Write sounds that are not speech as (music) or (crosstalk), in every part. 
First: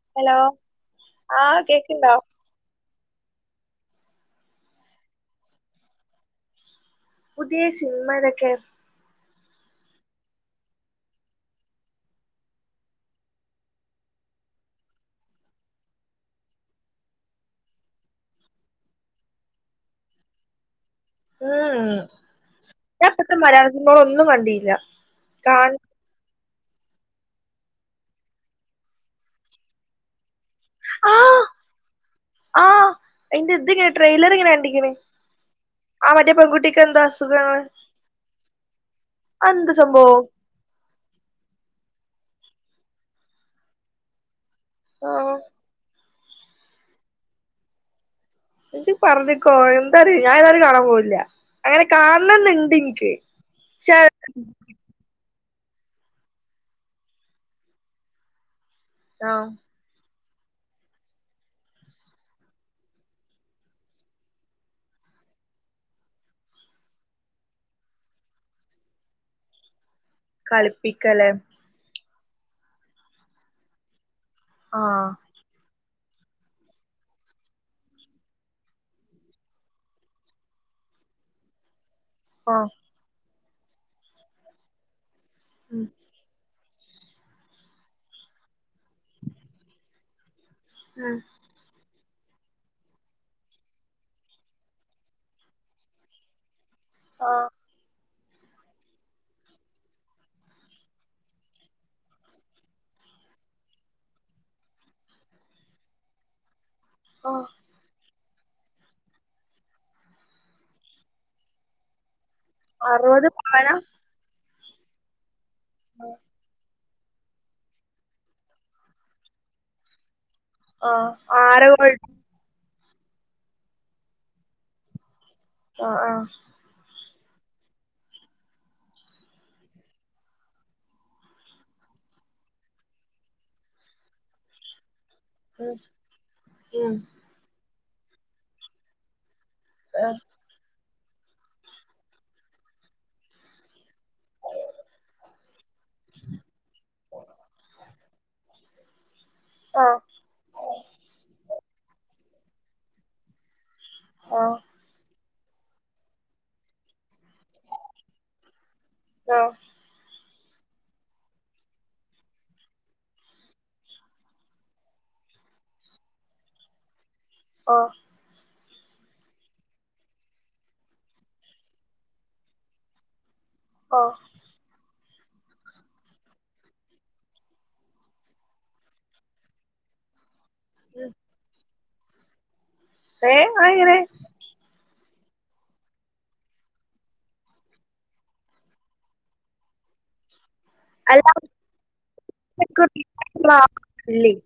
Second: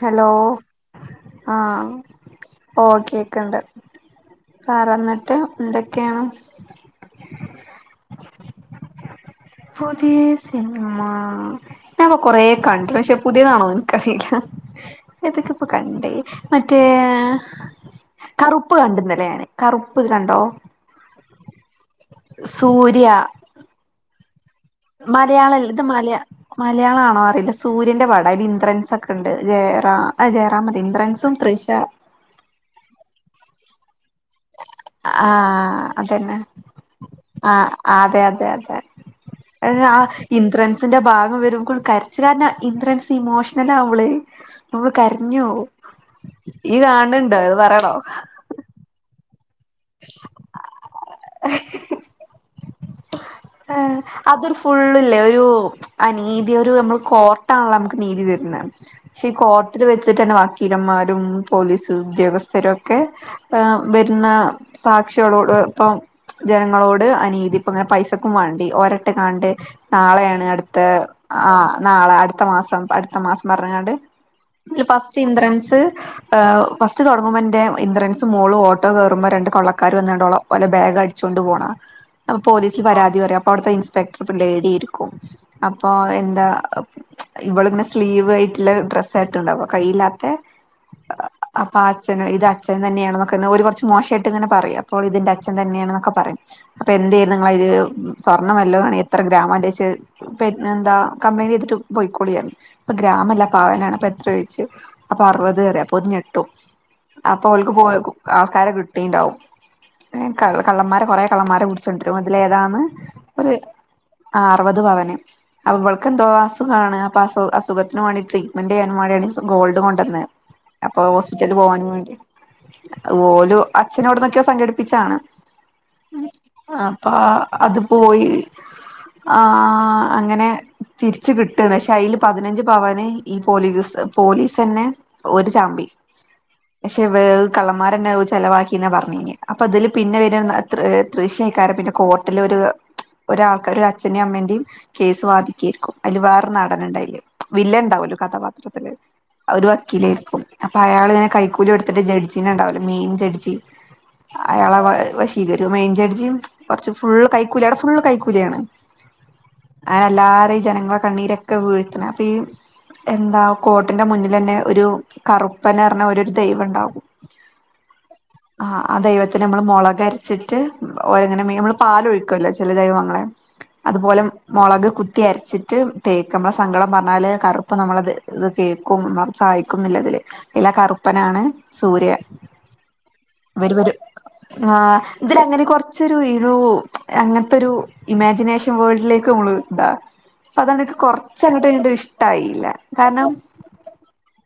Hello ആഹ് ഓഹ് കേക്ക്ണ്ട് ആരാന്നട്ട് എന്തൊക്കേണ്? പുതിയ സിൻമേതൊക്കെ? പുത്യേ സിൻമാ. ഞാപ്പ കൊറേ കണ്ട് പക്ഷെ പുതിയതാണോന്ന്ൻക്കറീല. ഏതൊക്കെപ്പൊ കണ്ടഹ് മറ്റേ കറുപ്പ് കണ്ട് ന്നലെ ഞാന് കറുപ്പ് കണ്ടോ? ഉം ഉം.. സൂര്യ ഞാപ്പത്തെ മലയാളസിൻമകളൊന്നും കണ്ടില്ല. കാണ് മലയാളല്ലത് മലയ- മലയാളാണോ അറിയില്ല സൂര്യന്റെ പട അയ്ല്ന്ദ്രൻസക്കെണ്ട് ജെയറാ അഹ് ജയറാമല്ല ഇന്ദ്രൻസും ആഹ് തൃഷ ആഹ് അയ്ന്റെ ഇത് കേ ട്രെയിലറിങ്ങനെ കണ്ടി. ആഹ് അതന്നെ എന്തോ അസുഖാണ് ആഹ് അതെ അതെ അതെ. അതെന്താ ഏഹ് ആഹ് സംഭവം ഇന്ദ്രൻ ന്റെ ഭാഗം വരുമ്പോ കരച്ച്ലാര്ണം ഇന്ദ്രൻസ് ഇമോഷണൽ ആവ്ണ് നമ്മ ആഹ് കരഞ്ഞോവും. യ്യ് കാൺണ് ണ്ടോ അത് പറ്യണോ ഇജ്ജ് പർഞ്ഞ്ക്കോ, എന്തറിഞാ ഏതായാലും കാണാൻ പോണില്ല. അങ്ങനെ കാൺണന്ന് ആഹ് അത് ഫുള്ള്ല്ലേ ഒരു അനീതി ഒരു നമ്മള് കോർട്ടാണല്ലോ നമുക്ക് നീതി തര്ണത് പക്ഷെ ഈ ആഹ് കോർട്ടിൽ വെച്ചിട്ടന്നെ വക്കീലന്മാരും പോലീസ് ഉദ്യോഗസ്ഥരൊക്കെ ആഹ് വരുന്ന സാക്ഷികളോട് ഇപ്പം ജനങ്ങളോട് അനീതി പ്പ്ങ്ങനെ പൈസക്കും വാണ്ടി ഓരട്ട്ക്കാണ്ട് നാളേ അടുത്ത കളിപ്പിക്കലേ ആഹ് നാളെ അടുത്ത മാസം അടുത്ത മാസം പർഞ്ങ്കാണ്ട് തില് ആഹ് ഫസ്റ്റ് ഇന്ദ്രൻസ് ഹ് ഫസ്റ്റ് തൊടങ്ങുമ്പോ ഇന്റെ ഇന്ദ്രൻസും മോളും ഓട്ടോ കേറുമ്പോ രണ്ട് കൊള്ളക്കാര് വന്ന്ങ്കാണ്ട് ഓള് ഓലെ ബാഗ് അടിച്ചോണ്ട് പോണാ അപ്പ ആഹ് പോലീസിൽ പരാതി പറയും അപ്പ അവിടുത്തെ ഇൻസ്പെക്ടപ്ള്ള ലേഡിയായിരിക്കും ഉം അപ്പൊ ഹ് എന്താ ഇവളിങ്ങനെ സ്ലീവ് ആയിട്ട്ള്ള ഡ്രസ്സാണ് ഇട്ട്ണ്ടാവാ കയ്യില്ലാത്തെ ആഹ് അപ്പൊ അച്ഛന് ഇത് അച്ഛൻ തന്നെയാണെന്നൊക്കെ ഒരു കുറച്ച് മോശായിട്ട്ങ്ങനെ പറയും അപ്പോൾ ഇതിന്റെ അച്ഛൻ തന്നെയാണെന്നൊക്കെ പറയും അപ്പൊ എന്തേര്ന്നു ആഹ് ഇങ്ങളയിൽ സ്വർണ്ണ വല്ലോ ആണെയില് എത്ര ഗ്രാമാണ് പിന്നെ എന്താ കംപ്ലയിന്റ്യ്തിട്ട് പോയിക്കോളിന്ന്റയും അപ്പ ഗ്രാമല്ല പവനാണ് അപ്പൊ എത്രേ ചോയ്ച്ച് അപ്പൊ അറുവത് ന്നറയും അപ്പൊ ഓര് ഞെട്ടും ആഹ് അപ്പൊ ഓല്ക്ക് പോയപ്പോ ആൾക്കാരെ കിട്ടിണ്ടാവും കള്ള കള്ളന്മാരെ കൊറെ കള്ളന്മാരെ ചുണ്ടരുംമുതല ഇതിലെതാന്ന് അറുപത് ഒരു പവനാ അറുവത് പവന് ആഹ് ഇവൾക്കെന്തോ അസു ആണ് അപ്പൊ അസു അസുഖത്തിന് വേണ്ടി ട്രീറ്റ്മെന്റിയ്യാൻ വാണ്ടിയാണ് ഗോൾഡ് കൊണ്ടുവന്ന് അപ്പൊ ആഹ് ഹോസ്പിറ്റലിൽ ആര പോവാൻ ഗോൾഡ് വേണ്ടി ഓല് അച്ഛനോടന്നൊക്കെയൊ സംഘടിപ്പിച്ചാണ് ആഹ് ഹാ അപ്പൊ അത് പോയി ആഹ് അങ്ങനെ തിരിച്ച കിട്ടാണ് പക്ഷെ അയിൽ പതിനഞ്ച് പവന് ഈ പോലീസ് പോലീസന്നെ ഓര് ഉം ചാമ്പി ഉം പക്ഷെ വേഹ് കള്ളന്മാരന്നെ ചെലവാക്കിന്നാ പറഞ്ഞീന് അപ്പൊ അതില് ആഹ് പിന്നെ വരാ തൃ തൃശേക്കാരം പിന്നെ കോട്ടിലൊരു ഒരാൾക്കര് ഒരു അച്ന്റിം അമ്മന്റിം കേസ് വാദിക്കേരിക്കും അതില് വേറെ നടന്ണ്ടയില് വില്ലൻ ഉണ്ടാവോലോ കഥാപാത്രത്തില് അവ ഒരു വക്കീലായിരിക്കും അപ്പൊ അയാൾ ഇങ്ങനെ കൈക്കൂലി കൊടുത്തിട്ട് ജഡ്ജിനെണ്ടാവൂലെ മെയിൻന്റ് അടിച്ച് ആഹ് അയാളെ വ വശീകരു മെൻ ജഡ്ജിം കുറച്ച് ഫുള്ള് കൈക്കൂലി അവടെ ഫുള്ള് കൈക്കൂലിയാണ് ഓ അങ്ങനെ എല്ലാരും ജനങ്ങള കണ്ണീരൊക്കെ വീഴ്ത്ത്ണ അപ്പൊ ഈ എന്താ കോട്ടിന്റെ മുന്നിലന്നെ ഒരു കറുപ്പന്ന്ന് പറഞ്ഞ ഓലെ ഒരു ദൈവം ഉണ്ടാകും ഓഹ് ആഹ് ആഹ് ദൈവത്തിനെ മ്മള് മൊളകരച്ചിട്ട് ഓരങ്ങനെ നമ്മള് പാല് ഒഴിക്കല്ലോ ചെല ദൈവങ്ങളെ ഓ അതുപോലെ മുളക് കുത്തി അരച്ചിട്ട് തേക്ക നമ്മളെ സങ്കളം പറഞ്ഞാല് കറുപ്പ് നമ്മളെ കേക്കും നമ്മളെ സഹായിക്കുന്നില്ലതില് ഇയിലെ ഉം. കറുപ്പനാണ് സൂര്യ ഏ ഇവര് വര് അങ്ങനെ ആഹ് ഇതിലങ്ങനെ കൊറച്ചൊരു ഇരു അങ്ങനത്തെ ഒരു ഇമാജിനേഷൻ വേൾഡിലേക്ക് നമ്മള് ഇതാ അതോണ്ട് ഇക്ക് അല്ല കൊറച്ചങ്ങട്ട്ട് ഇഷ്ട്ടായില കാരണം ഇല്ലേയ്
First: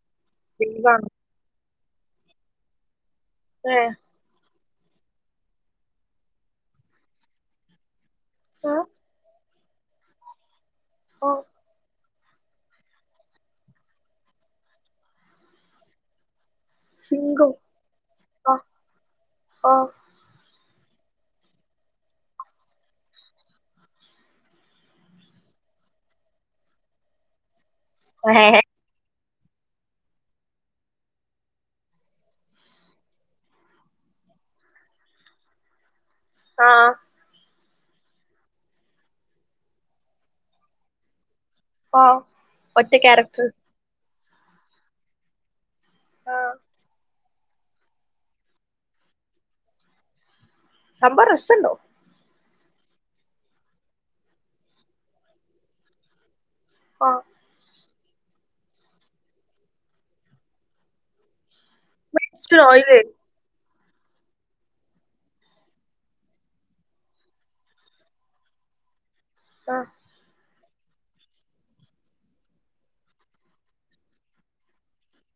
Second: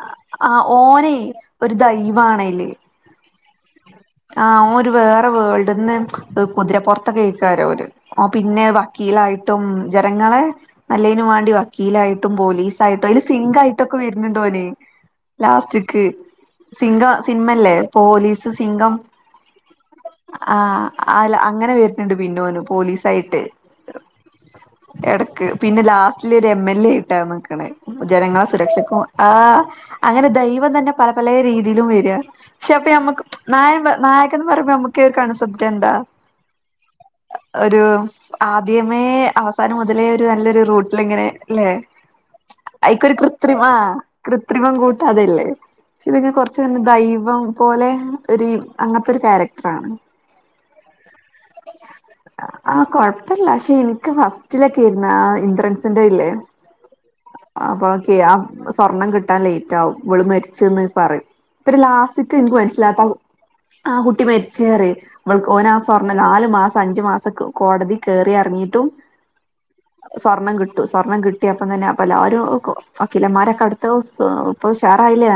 അഹ് ആഹ് ഓനെയ് ഒരു ദൈവണയ്ല് ഏഹ് ആഹ് ഓന് വേറൊരു വേൾഡ്ന്ന് കുതിരപ്പൊറത്തക്കായ്ക്കാരോര് ഓൻ പിന്നെ ആ വക്കീലായിട്ടും ജനങ്ങളെ നല്ലതിനന് ഓ വേണ്ടി വക്കീലായിട്ടും പോലീസ ആയിട്ടും അതില് സിംഗ ആയിട്ടൊക്കെ വരുന്നുണ്ട് ഓന്ലാസ്റ്റിക് സിംഗ സിംഗം സിനിമല്ലേ പോലീസ് ആ സിംഗം ഓ ആഹ് അല്ല അങ്ങനെ വരണ്ട് പിന്നെന്ന് പോലീസായിട്ട് ഇടക്ക് പിന്നെ ലാസ്റ്റില് ഒരു എം എൽ എ ഇട്ടാ നക്കണ ഏ ജനങ്ങളെ സുരക്ഷക്ക് ആഹ് അങ്ങനെ ദൈവം തന്നെ പല പല രീതിയിലും വര പക്ഷെ അപ്പ നമ്മക്ക് നായ നായകന്ന് പറയ്മ്പോ നമ്മക്ക് ഒരു (unintelligible) എന്താ ആഹ് ഒരു ആദ്യമേ അവസാനം മുതലേ ഒരു നല്ലൊരു റൂട്ടില് ഇങ്ങനെ ലെ ഓ ഒറ്റ ഐക്കൊരു ക്യാരക്ടർ കൃത്രിമ കൃത്രിമം കൂട്ടാതെല്ലേ ഷെത് കഴിഞ്ഞാ ആ കൊർച്ചനെ ദൈവം പോലെ ഒരു അങ്ങൻത്തെ ഒരു ക്യാരക്ടറാണ് സംമ്പവം രസണ്ടാവും ആഹ് കൊഴപ്പല്ല പക്ഷെ എനിക്ക് ഫസ്റ്റിലൊക്കെരുന്നു ഇന്ദ്രസിന്റെ ഇല്ലേ ആ അപ്പൊ ഓക്കെ ആഹ് സ്വർണം കിട്ടാൻ ലേറ്റ് ആവും ഓള് മരിച്ച്ന്ന് പറയും തര് ലാസ്റ്റ്ക്ക് ഇൻക്ക് ഓയില് മനസ്സിലാവാത്ത ആഹ് കുട്ടി മരിച്ചേ അറിം ഓൾക്ക് ഓനാ സ്വർണ്ണം നാല് മാസം, അഞ്ചു മാസം കോടതി കേറി എറങ്ങിട്ടും ആ സ്വർണ്ണം കിട്ടും സ്വർണ്ണം കിട്ടിയപ്പം തന്നെ അപ്പല്ലാരും വക്കീല മാരൊക്കെ അടു (unintelligible) ഇപ്പ ഉഷാറായില്ലേ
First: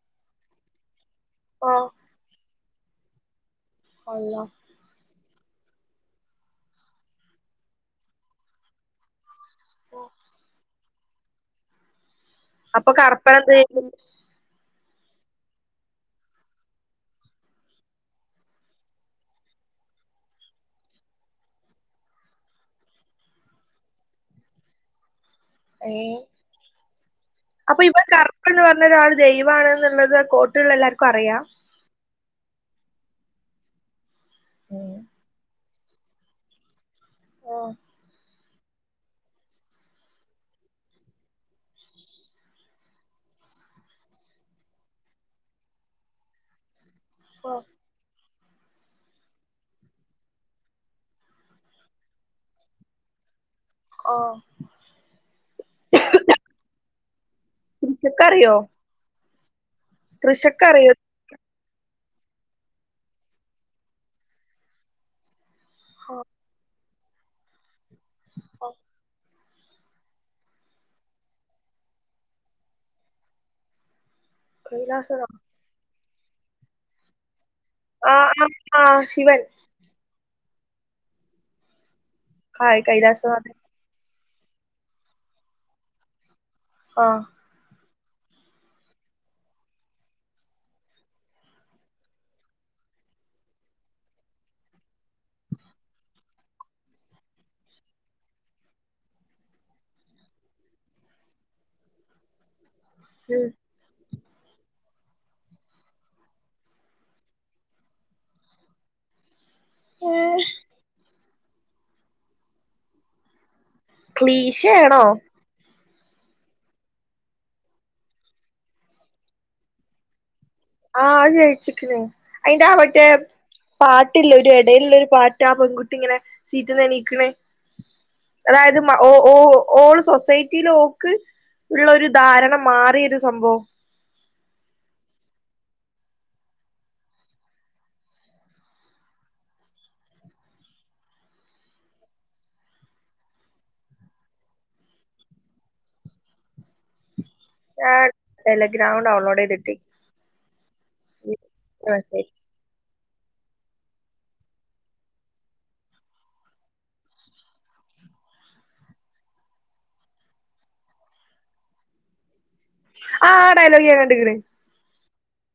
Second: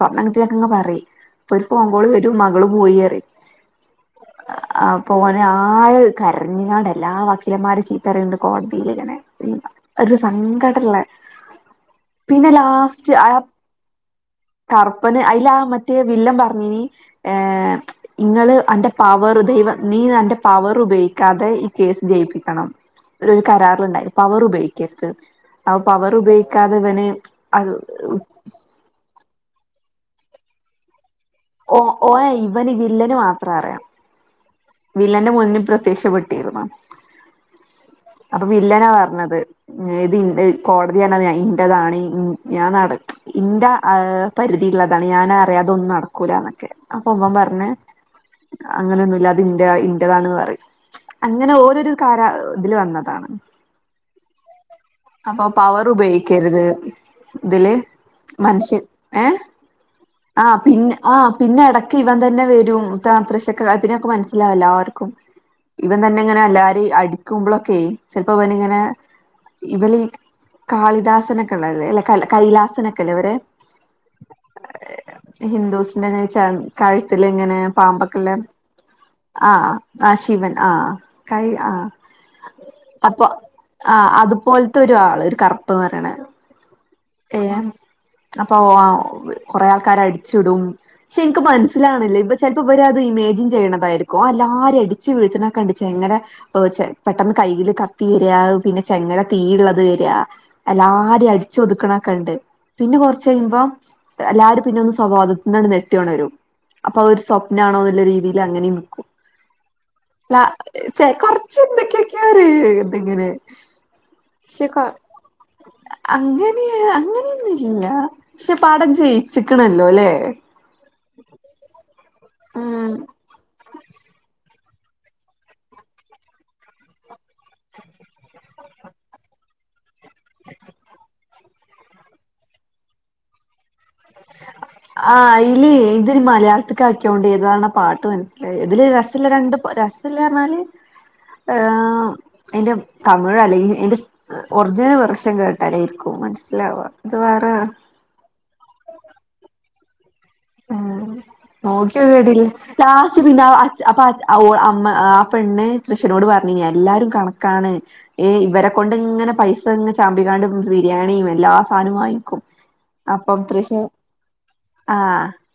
സ്വർണ്ണം കിട്ടിക്കെ പറയ് ഇപ്പൊ ഒരു ഓ ഫോൺ കോള് വരും മ കള് പോയിന്ന് പറിം അല്ല ആ അപ്പോ ഓന് ആഹ് കരഞ്ങ്ങാട് എല്ലാ വക്കീലന്മാരിം ചീത്ത പറിണ്ട് കോടതിയിൽ ഇങ്ങനെ ഒരു സംഘടല്ലേ പിന്നെ ലാസ് കർപ്പന എന്ത്‌യ്തു? കർപ്പന് അയ്ല ആ മറ്റേ വില്ലം പർഞ്ഞിനി ഏഹ് ഇങ്ങള് അന്റെ പവറ് ദൈവം നീ അന്റെ പവറ് ഉപയോഗിക്കാതെ ഈ കേസ് ജയിപ്പിക്കണം ഒരു കരാറുണ്ടായി പവറ് ഉപയോഗിക്കരുത് അപ്പൊ പവറ് ഉപയോഗിക്കാതെ ഇവന് അത് അപ്പ ഇവൻ കർപ്പൻ എന്ന് പറഞ്ഞ ഒരാള് ദൈവാണ് ഇന്ന്ള്ളത് കോട്ടുള്ള എല്ലാർക്കും അറിയാ ഓഹ് ഓന് ഇവന് വില്ലന് മാത്രം അറിയാ ഉം. വില്ലന്റെ മുന്നിൽ പ്രത്യക്ഷപ്പെട്ടിരുന്നോ ആഹ് അത് വില്ലനാ പർഞ്ഞത് ഇത്ന്റെ കോടതിയാണ് അത് ഇന്റതാണ് ഞാൻ നട ഇന്റ പരിധി ഇള്ളതാണ് ഞാൻ അറിയാതെ ഒന്നും നടക്കൂല ന്നൊക്കെ അപ്പൊ ഇവൻ ഓ പർഞ് അങ്ങനെ ഒന്നുല്ല ന്റ ഇന്റതാണ് പറിം അങ്ങനെ ഓര് കര ഇതില് വന്നതാണ് ഓഹ് അപ്പൊ പവറ് ഉപയോഗിക്കരുത് ഇതില് കൃഷക്കറിയോ മനുഷ്യൻ ഏഹ് ആഹ് കൃഷക്കറിയോ പിന്നെ ആഹ് പിന്നെ എടയ്ക്ക് ഇവൻ തന്നെ വെരും തത്രശക്കെ പിന്നെക്കെ മനസ്സിലാവില്ല ആർക്കും ഇവൻ തന്നെ ഓ ഇങ്ങനെ എല്ലാരിം അടിക്കുമ്പളോക്കെ ചേൽപ്പോ ഓ ഇവനിങ്ങനെ ഇവലി കാളിദാസനോക്കെ ഇള്ളതല്ലേ കൈലാസനോക്കെ ഇല്ലവരെ കൈലാസനോ ഹിന്ദൂസിന്റെ ഇങ്ങനെ കഴുത്തില് ഇങ്ങനെ പാമ്പക്കെല്ലേ ആഹ് ആഹ് ശിവൻ ആഹ് ആഹ് ശിവൻ ആഹ് കൈ ആഹ് കൈ കൈലാസ വാ ആഹ് അതുപോൽത്തെ ഒരു ആള് ഒരു കറുപ്പ്ന്ന് പറയ്ണ ആഹ് ഏഹ് അപ്പൊ കൊറേ ആൾക്കാരെ അടിച്ചിടും പക്ഷെ ഇൻക്ക് മനസ്സിലാവ്ണ്ല്ല ഇപ്പ ചേൽപ്പോ ഇവര അത് ഇമേജിൻ ചെയ്യണതായിരിക്കോ ഓൻ എല്ലാരിം അടിച്ച് വീഴ്ത്ത്ണ കണ്ട് ചേങ്ങല ഓഹ് ചെ പെട്ടൊന്ന് കൈയ്യില് കത്തി വേരാ പിന്നെ ചെങ്ങല തീ ഉള്ളത് വര, എല്ലാരിം അടിച്ച് ഒതുക്ക്ണക്കെണ്ട്. പിന്നെ കൊറച്ച് ഉം കഴിയുമ്പോ... എല്ലാരും പിന്നൊന്ന് സ്വവോതത്തിൽ നിന്നത് നെട്ടി ഉണരും. അപ്പൊ അവ ഒരു സ്വപ്നാണോ എന്നുള്ള രീതിയിൽ അങ്ങനെ നൽക്കും. ഏഹ് ചെ കൊറച്ച് എന്തൊക്കെക്കെ ഒര് ഇതിങ്ങനെ... ക്ഷെ ക ക്ലീശയാണോ അങ്ങനെ അങ്ങനെയൊന്നുംല്ല. പക്ഷെ പടം ജയിച്ചിക്കണല്ലോ ലേ? ആഹ, അത് ജയിച്ചിക്ക്ണ്. അയിന്റെ ആ ഉം മറ്റേ പാട്ടില്ലേ? ഒരു എടയിലുള്ള ഒരു പാട് ട്ട ആ പെൺകുട്ടി ഇങ്ങനെ, സീറ്റ് നനയീക്ക്ണേ. അതായത്, ഓ, ഓ, ഓള് സൊസൈറ്റീല് ഓൾക്ക്... ഉള്ള ഒരു ധാരണ മാറിയൊരു സംഭവം. ആഹ് അയില് ഇത് മലയാളത്ത്ക്ക് ആക്കിയോണ്ട്, ഏതാണ് പാട്ട് മനസ്സിലായി, ഇതില് രസല്ല രണ്ട് പാ രസ രസൽയാന്നർഞ്ഞാല്, ഹേ, അതിന്റെ തമിഴ് അല്ലെങ്കിൽ എയിന്റെ... ഒർജിനൽ വേർഷൻ കേട്ടാലേരിക്കും മനസ്സിലാവാ. ഇത് വേറെ ആണ്. ഞാൻല് ടെലിഗ്രാം ഡൗൺലോഡ് ചെയ്തിട്ട്. ആഹ്, നോക്കിയോകേ ആഹ് അടീല്. ലാസ്റ്റ് പിന്നെ അച് അപ്പ അമ്മ ആ പെണ്ണ് ത്തഷനോട് പറഞ്ഞീന്, എല്ലാരും കണക്കാണ്. ഈ ഇവരെ കൊണ്ട് ഇങ്ങനെ പൈസ ഇങ്ങനെ ചാമ്പികാണ്ട് ബിരിയാണിയും എല്ലാ സാധനം വാങ്ങിക്കും. ആ അപ്പം തൃശ്ശ ഡയലോഗ് ഞാൻ കണ്ട്ക്ക്ണ് ആഹ.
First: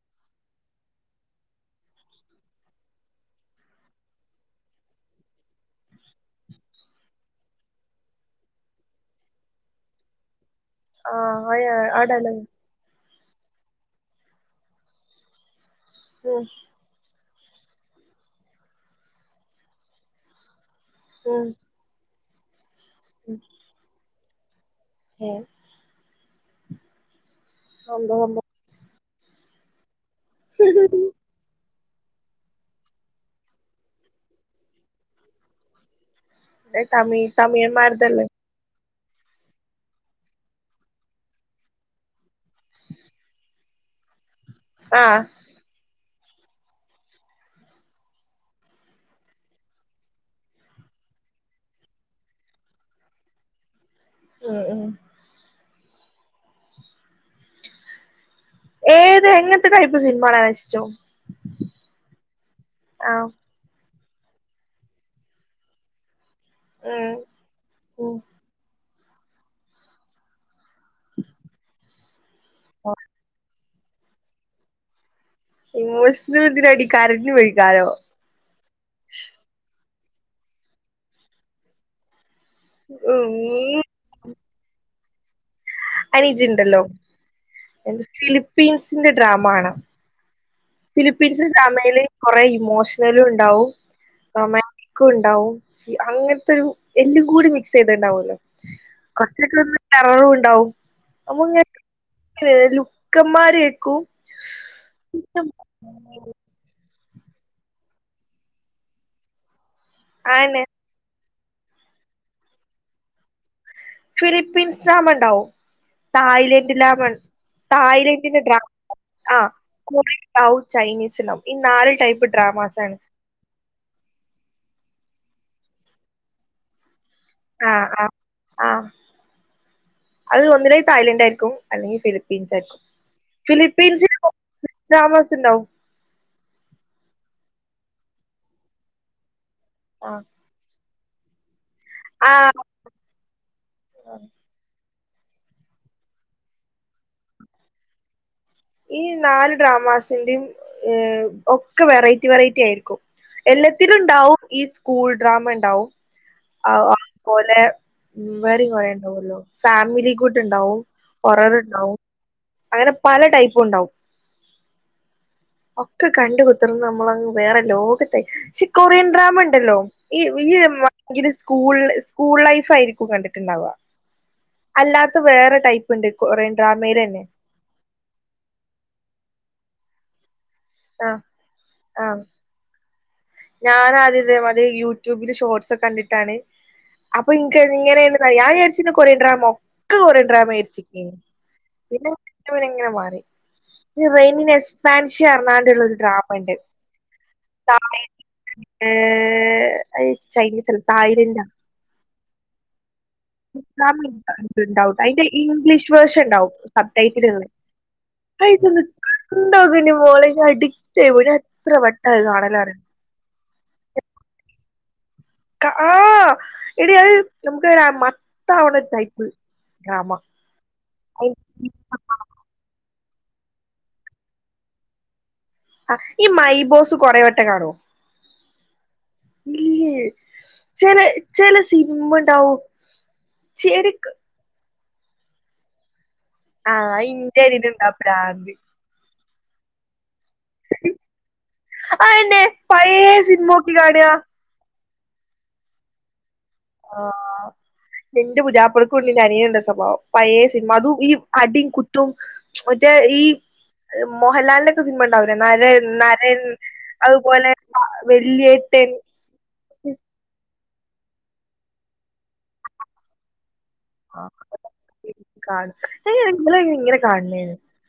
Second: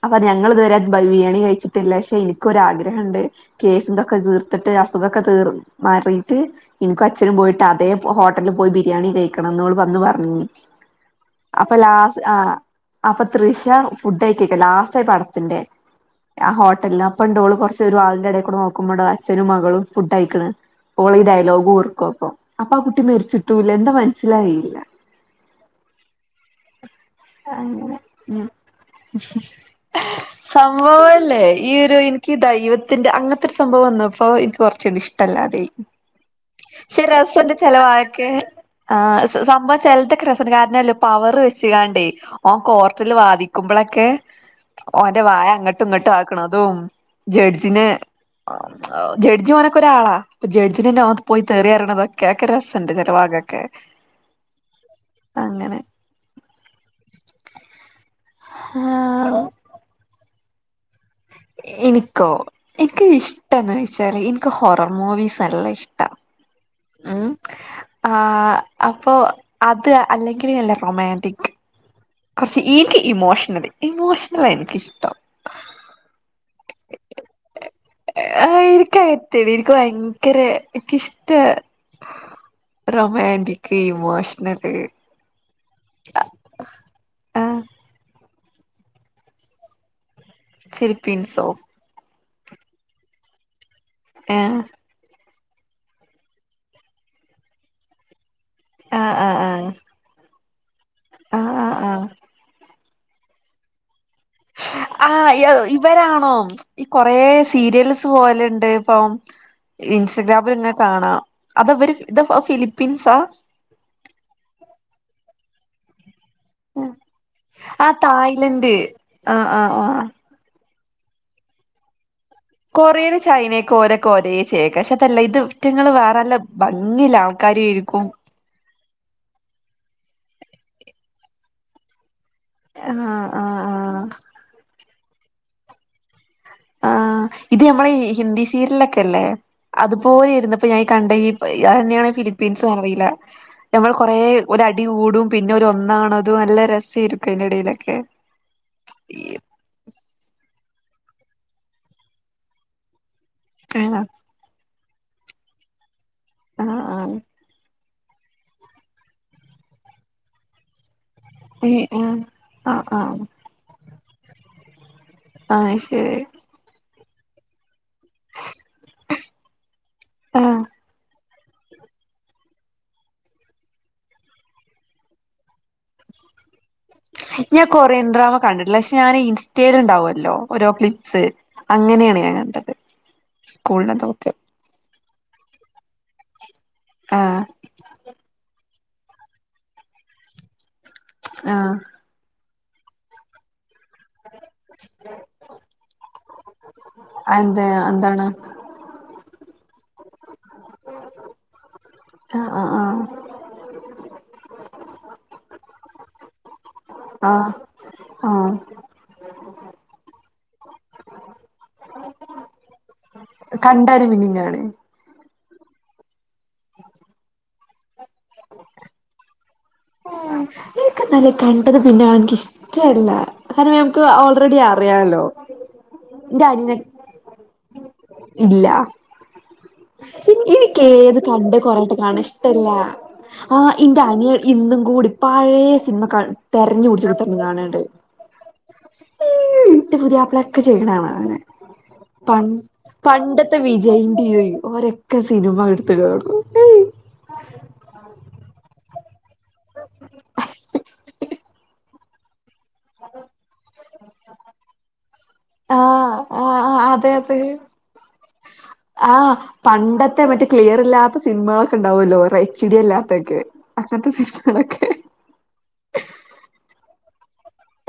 അപ്പൊ ഞങ്ങൾ ഇതുവരെ ബ ബിയാണി കഴിച്ചിട്ടില്ല, പക്ഷെ ഇനിക്കൊരാഗ്രഹണ്ട്... കേസന്തൊക്കെ തീർത്തിട്ട്, അസുഖൊക്കെ തീർ മാറിയിട്ട്... എനിക്കും അച്ഛനും പോയിട്ട്, അതേ ഹോട്ടലിൽ പോയി ബിരിയാണി കഴിക്കണംന്ന് ഓള് വന്നു പറഞ്ഞി. അപ്പൊ, ആഹ് ആ ലാസ് ഡയലോഗ് ആഹ. അപ്പൊ തൃഷ ഫുഡൈപിക്ക ലാസ്റ്റ് പടത്തിന്റെ. ഉം ആ ഓ അപ്പണ്ട് ഓള് കുറച്ച് വാതിലിന്റെ എടേ കൂടെ നോക്കുമ്പോ, അഛനും മകളും ഫുഡയിക്ക്ണ്. ഓള ഈ ഉം ഡയലോഗു ഓർക്കു അപ്പൊ, അപ്പൊ ആ കുട്ടി മരിച്ചിട്ടൂല്ല എന്താ മനസ്സിലായില്ല. ഏഹ് അങ്ങനെ ഉം, ഏഹ് സംഭവല്ലേ. ഈ ഒരു ഇൻക്ക് ദൈവത്തിന്റെ അങ്ങനത്തെ ഒരു സംഭവം വന്നപ്പോ എനിക്ക് കുറച്ച് ഒരു ഇഷ്ടമല്ലാതായി. പക്ഷെ, തമി രസണ്ട് തമിഴന്മാരതല്ലേ ചെലവാക്ക്. ആഹ് സംഭവം ചെൽ തൊക്ക രസണ്ട്, കാരണം പവറ് വെച്ച്കാണ്ടേ. ഓൻ കോർട്ടിൽ വാദിക്കുമ്പോളൊക്കെ ആഹ് ഓന്റെ വായ അങ്ങട്ട്... ട്ടുംങ്ങട്ട് ആക്കണതും, ജഡ്ജിനെ... ജഡ്ജ മനക്ക ഒരാളാ ഇപ്പൊ ജഡ്ജി ഓനൊക്കെ ഒരാള. ജഡ്ജി ഓൻ പോയി തെറി പറയിണത് ഒക്കെ കേൾക്കാൻ രസണ്ട് ചിലവാഗൊക്കെ. ഉം ഉം. അങ്ങനെ. ഏത് ആഹ് എങ്ങനത്തെ ടൈപ്പ് സിനിമ കാണാന ഇഷ്ടം? എനിക്കോ? എനിക്ക് ആഹ് ഇഷ്ടന്ന് വെച്ചാല് എനിക്ക് ഹൊറർ മൂവീസ് നല്ല ഇഷ്ട ട്ട. ഉം, ആ ഉം അപ്പോ അത് അല്ലെങ്കില് അല്ല... റൊമാൻറിക്... കുറച്ച് ഉം ഈറ്റി ഇമോഷണല്. ഇമോഷണല എനിക്കിഷ്ടം. ഇമോഷണല് എന്തിനാടി? കരഞ്ഞ് ഒഴിക്കാനോ? ആഹ്, എനിക്കത് ത്തിരി ഇൻക് ഭയങ്കര ഇൻകിഷ്ട. ഉം റൊമാന്റിക്, ഇമോഷണല്. അയിനിജുണ്ടല്ലോ? ആ എന്ത ഫിലിപ്പീൻസിന്റെ ഡ്രാമ കാണ. ഫിലിപ്പീൻസ് ഡ്രാമയില് കൊറേ ഇമോഷണലു ഉണ്ടാവും ആ റൊമാ ക്കു ഉണ്ടാവും, അങ്ങൻത്തൊരു, എല്ലും കൂടി മിക്സ് ചെയ്തണ്ടാവോല്ലോ. ആ അ (unintelligible) കററും ഉണ്ടാവും, ആ അപ്പൊ ആ ആ ഇങ്ങന ലുക്കന്മാരേക്കും. ആ, എ ഇവരാണോ ഈ കൊറെ സീരിയല്സ് പോലെ ഇണ്ട് ഇപ്പം ഇൻസഗ്രാമിൽ അയന്നെ ഇങ്ങ കാണാം അത അവര് ഇത് ഫിലിപ്പീൻസാ ഫിലിപ്പിൻസ് ട്രമ ഇണ്ടാവും തായ്‌ലേ (unintelligible) ആ തായ്ലന്റിന്റെ ഡ്രാമ തായ്ലൻഡ് ഇണ്ടാവും ആ, കുറി ഇണ്ടാവും ചൈനീസ് ഇണ്ടാവും ഈ നാല് ടൈപ്പ് ഡ്രാമാസാണ് കൊറിയറ് ചൈനക്കെ ഓരക്ക ഒരേ ചെക്ക പക്ഷെ അതല്ല ഇത് ഇറ്റങ്ങള് വാറല്ല ഭംഗി ഇല്ല ആൾ ആ, ആ, ആ അത് ഒന്നല്ലങ്കി തായ്ലന്റ് ആയിരിക്കും അല്ലെങ്കി ഫിലി പ്പീൻസ് ആയിരിക്കും. ആ ആ ആ ഫിലിപ്പീൻസിന് താമസണ്ടാവും ആഹ് ഇത് ഞമ്മളെ ഹിന്ദി സീര്ലൊക്കെല്ലേ ആഹ് അതുപോലെ ഇര്ന്നപ്പോ ഞാൻ കണ്ട ഈ അതെന്നെണ് ആഹ് ഫിലിപ്പീൻസ് അറീല ഞമ്മള് കൊറേ ഓര് അടികൂടും പിന്നെ ഓര് ഒന്നാവണതും നല്ല രസേയിരിക്കും അയിന്റെ എടെലൊക്കെ ഈ നാല് ഡ്രാമാസിന്റിം ഏ ഒക്ക വെറൈറ്റി വെറൈറ്റി ആയിരിക്കും എല്ലത്തിലും ആഹ് ഇണ്ടാവും ഈ സ്കൂൾ ഡ്രാമ ഇണ്ടാവും ആഹ് അത് ആഹ് പോലെ ഉം വേറിം കൊറേ ഇണ്ടാവോല്ലോ ഫാമിലി ഗുഡ് ഇണ്ടാവും ഹോററ് ഏഹ് ഇണ്ടാവും ആഹ് അങ്ങനെ ആഹ് ആഹ് പല ടൈ പ്പു ഉണ്ടാവും ആഹ് ഒക്ക ശരി കണ്ട്‌വ് ന്ന് നമ്മളങ്ങ് വേറെ ലോകത്തെ ചി കോറിയൻ ഡ്രാമ ഇണ്ടല്ലോ ഈ ഈ ആഹ് ഭയങ്കര കൂൾ സ്കൂൾ ലൈഫ് ആയിരിക്കും കണ്ടിട്ട്ണ്ടാവ അല്ലാത്ത വേറെ ടൈപ്പ് ഇണ്ട് കൊറിയൻ ഡ്രാമെലെന്നെ ഞാൻ കൊറിയൻ ഡ്രാമ കണ്ടിട്ടില്ല പക്ഷെ ഞാന് ഇൻസ്റ്റേല്ണ്ടാവോല്ലോ ഓരോ ആ ക്ലിപ്സ് അങ്ങനെണ് ഞാൻ കണ്ടത് ഞാന ആദ്യ സ്കൂളിനതൊക്കെ ഇതേ മാതിരി യൂട്യൂബില് ഷോർട്സ് കണ്ടിട്ടാണ് അപ്പൊ ആഹ് ഇൻക് ഇങ്ങനെണ് (unintelligible) ഞാൻ വിചാരിച് കൊറിയൻ ഡ്രാമ ഒക്ക കൊറിയൻ ഡ്രാമെ വിചാരിച്ക്കെനി ആ പിന്നെ ഇങ്ങനെ മാറി ഈ റൈനിനെ സ്പേൻഷി പർഞാണ്ട്ള്ളര് ഡ്രമ ഇണ്ട് എന്ത (unintelligible) എന്താണ് അത് ചൈനീസ അല്ല തായ്‌ലന്റ ആ ആ ആ ഇസ്ലാമിൽ (unintelligible) ഇണ്ടാവും അയിന്റെ ഇംഗ്ലീഷ് വേർഷൻ ഇണ്ടാവും സബ്ടൈറ്റില്ന്ന് ആഹ് അത് ആഹ് ഇജ്ജോന്ന് കണ്ടോകണ്ടി മോളെ അഡിക്റ്റായി പോവും ഞാൻ എത്ര വട്ട അത് കാണലറിയോ കണ്ടാല് പിന്നിം കാണെ ക ആ എടി അത് നമക്ക് ഇങ്ങനെ മത്താവ്ണ ടൈപ്പ് ഡ്രാമ എനിക്കന്നാലെ കണ്ടത് പിന്നെ എനിക്ക് ഇഷ് റ്റല്ല കാരണം നമുക്ക് ഓൾറെഡി അറിയാലോ അ ഈ മൈബോസ് കൊറേ വട്ടം കാണോ ഇല്ലാ ഇൻക്ക് ചില ഏത് ചില കണ്ട കൊറേ വട്ടം സിനിമ കാണാ ഉണ്ടാവും ഇഷ്ടല്ല ആ ഇന്റെ ശരിക്ക് അനി ഇന്നും കൂടി പഴേ സിൻമ ക തെര്ഞ് പുട്ച്ച് കുത്തർന്ന് കാണെണ്ട് ഭ്രാന്ത്‌ ഈ ഇന്റെ പുതിയാപ്പള ഒക്കെ ചെയ്യ് ണാണ അങ്ങനെ ആ എന്നെ പഴയ സിനിമ പണ്ടത്തെ നോക്കി കാണുക. വിജയിന്റെ ഒക്കെ സിനിമ ഇടുത്ത് കാണും ആഹ് ഇന്റെ പുതിയാപ്ലകുണ്ട് ഞനിയെ ള്ള സ്വഭാവം പയേ സിനിമ അതും ഈ അടിം കുത്തും മറ്റേ ഈ മോഹൻലാലിന്റെ സിനിമ ഉണ്ടാവൂലെ ആ നരൻ നരൻ ആ ആ അതെ അതെ അതുപോലെ വല്യേട്ടൻ ആഹ് പണ്ടത്തെ മറ്റേ ക്ലിയർ ഇല്ലാത്ത സിനിമകളൊക്കെ ഉണ്ടാവുല്ലോ റൈച്ചിടി എല്ലാത്തൊക്കെ അസനത്ത് ശീഷണ ക്കെ കാണ്ക്ക് അയിന് ങ്ങള് ഇങ്ങനെ കാണ്ണെ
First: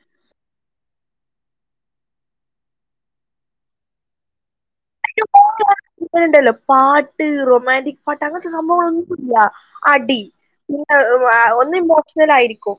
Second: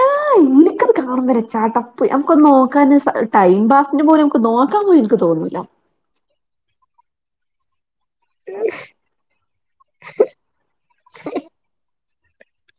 ആഹ് ഇന്നിക്ക് അത് കാണുംമ്പന്നെ ചടപ്പ് നംക്കൊന്ന് നോക്കാന് സ ടൈം പാസ്ന് പോലും നംക്ക് നോക്കാൻ പോലും ൻക്ക് തോന്നൂല ഇങ്ങനെ ണ്ടല്ലോ പാട്ട് റൊമാന്റിക് പാട്ട് അങ്ങൻത്തെ സംഭവങ്ങളൊന്നുംല്ലാ അടി പിന്നെ ആ ഒന്ന് ഇമോഷ്ണലായിരിക്കും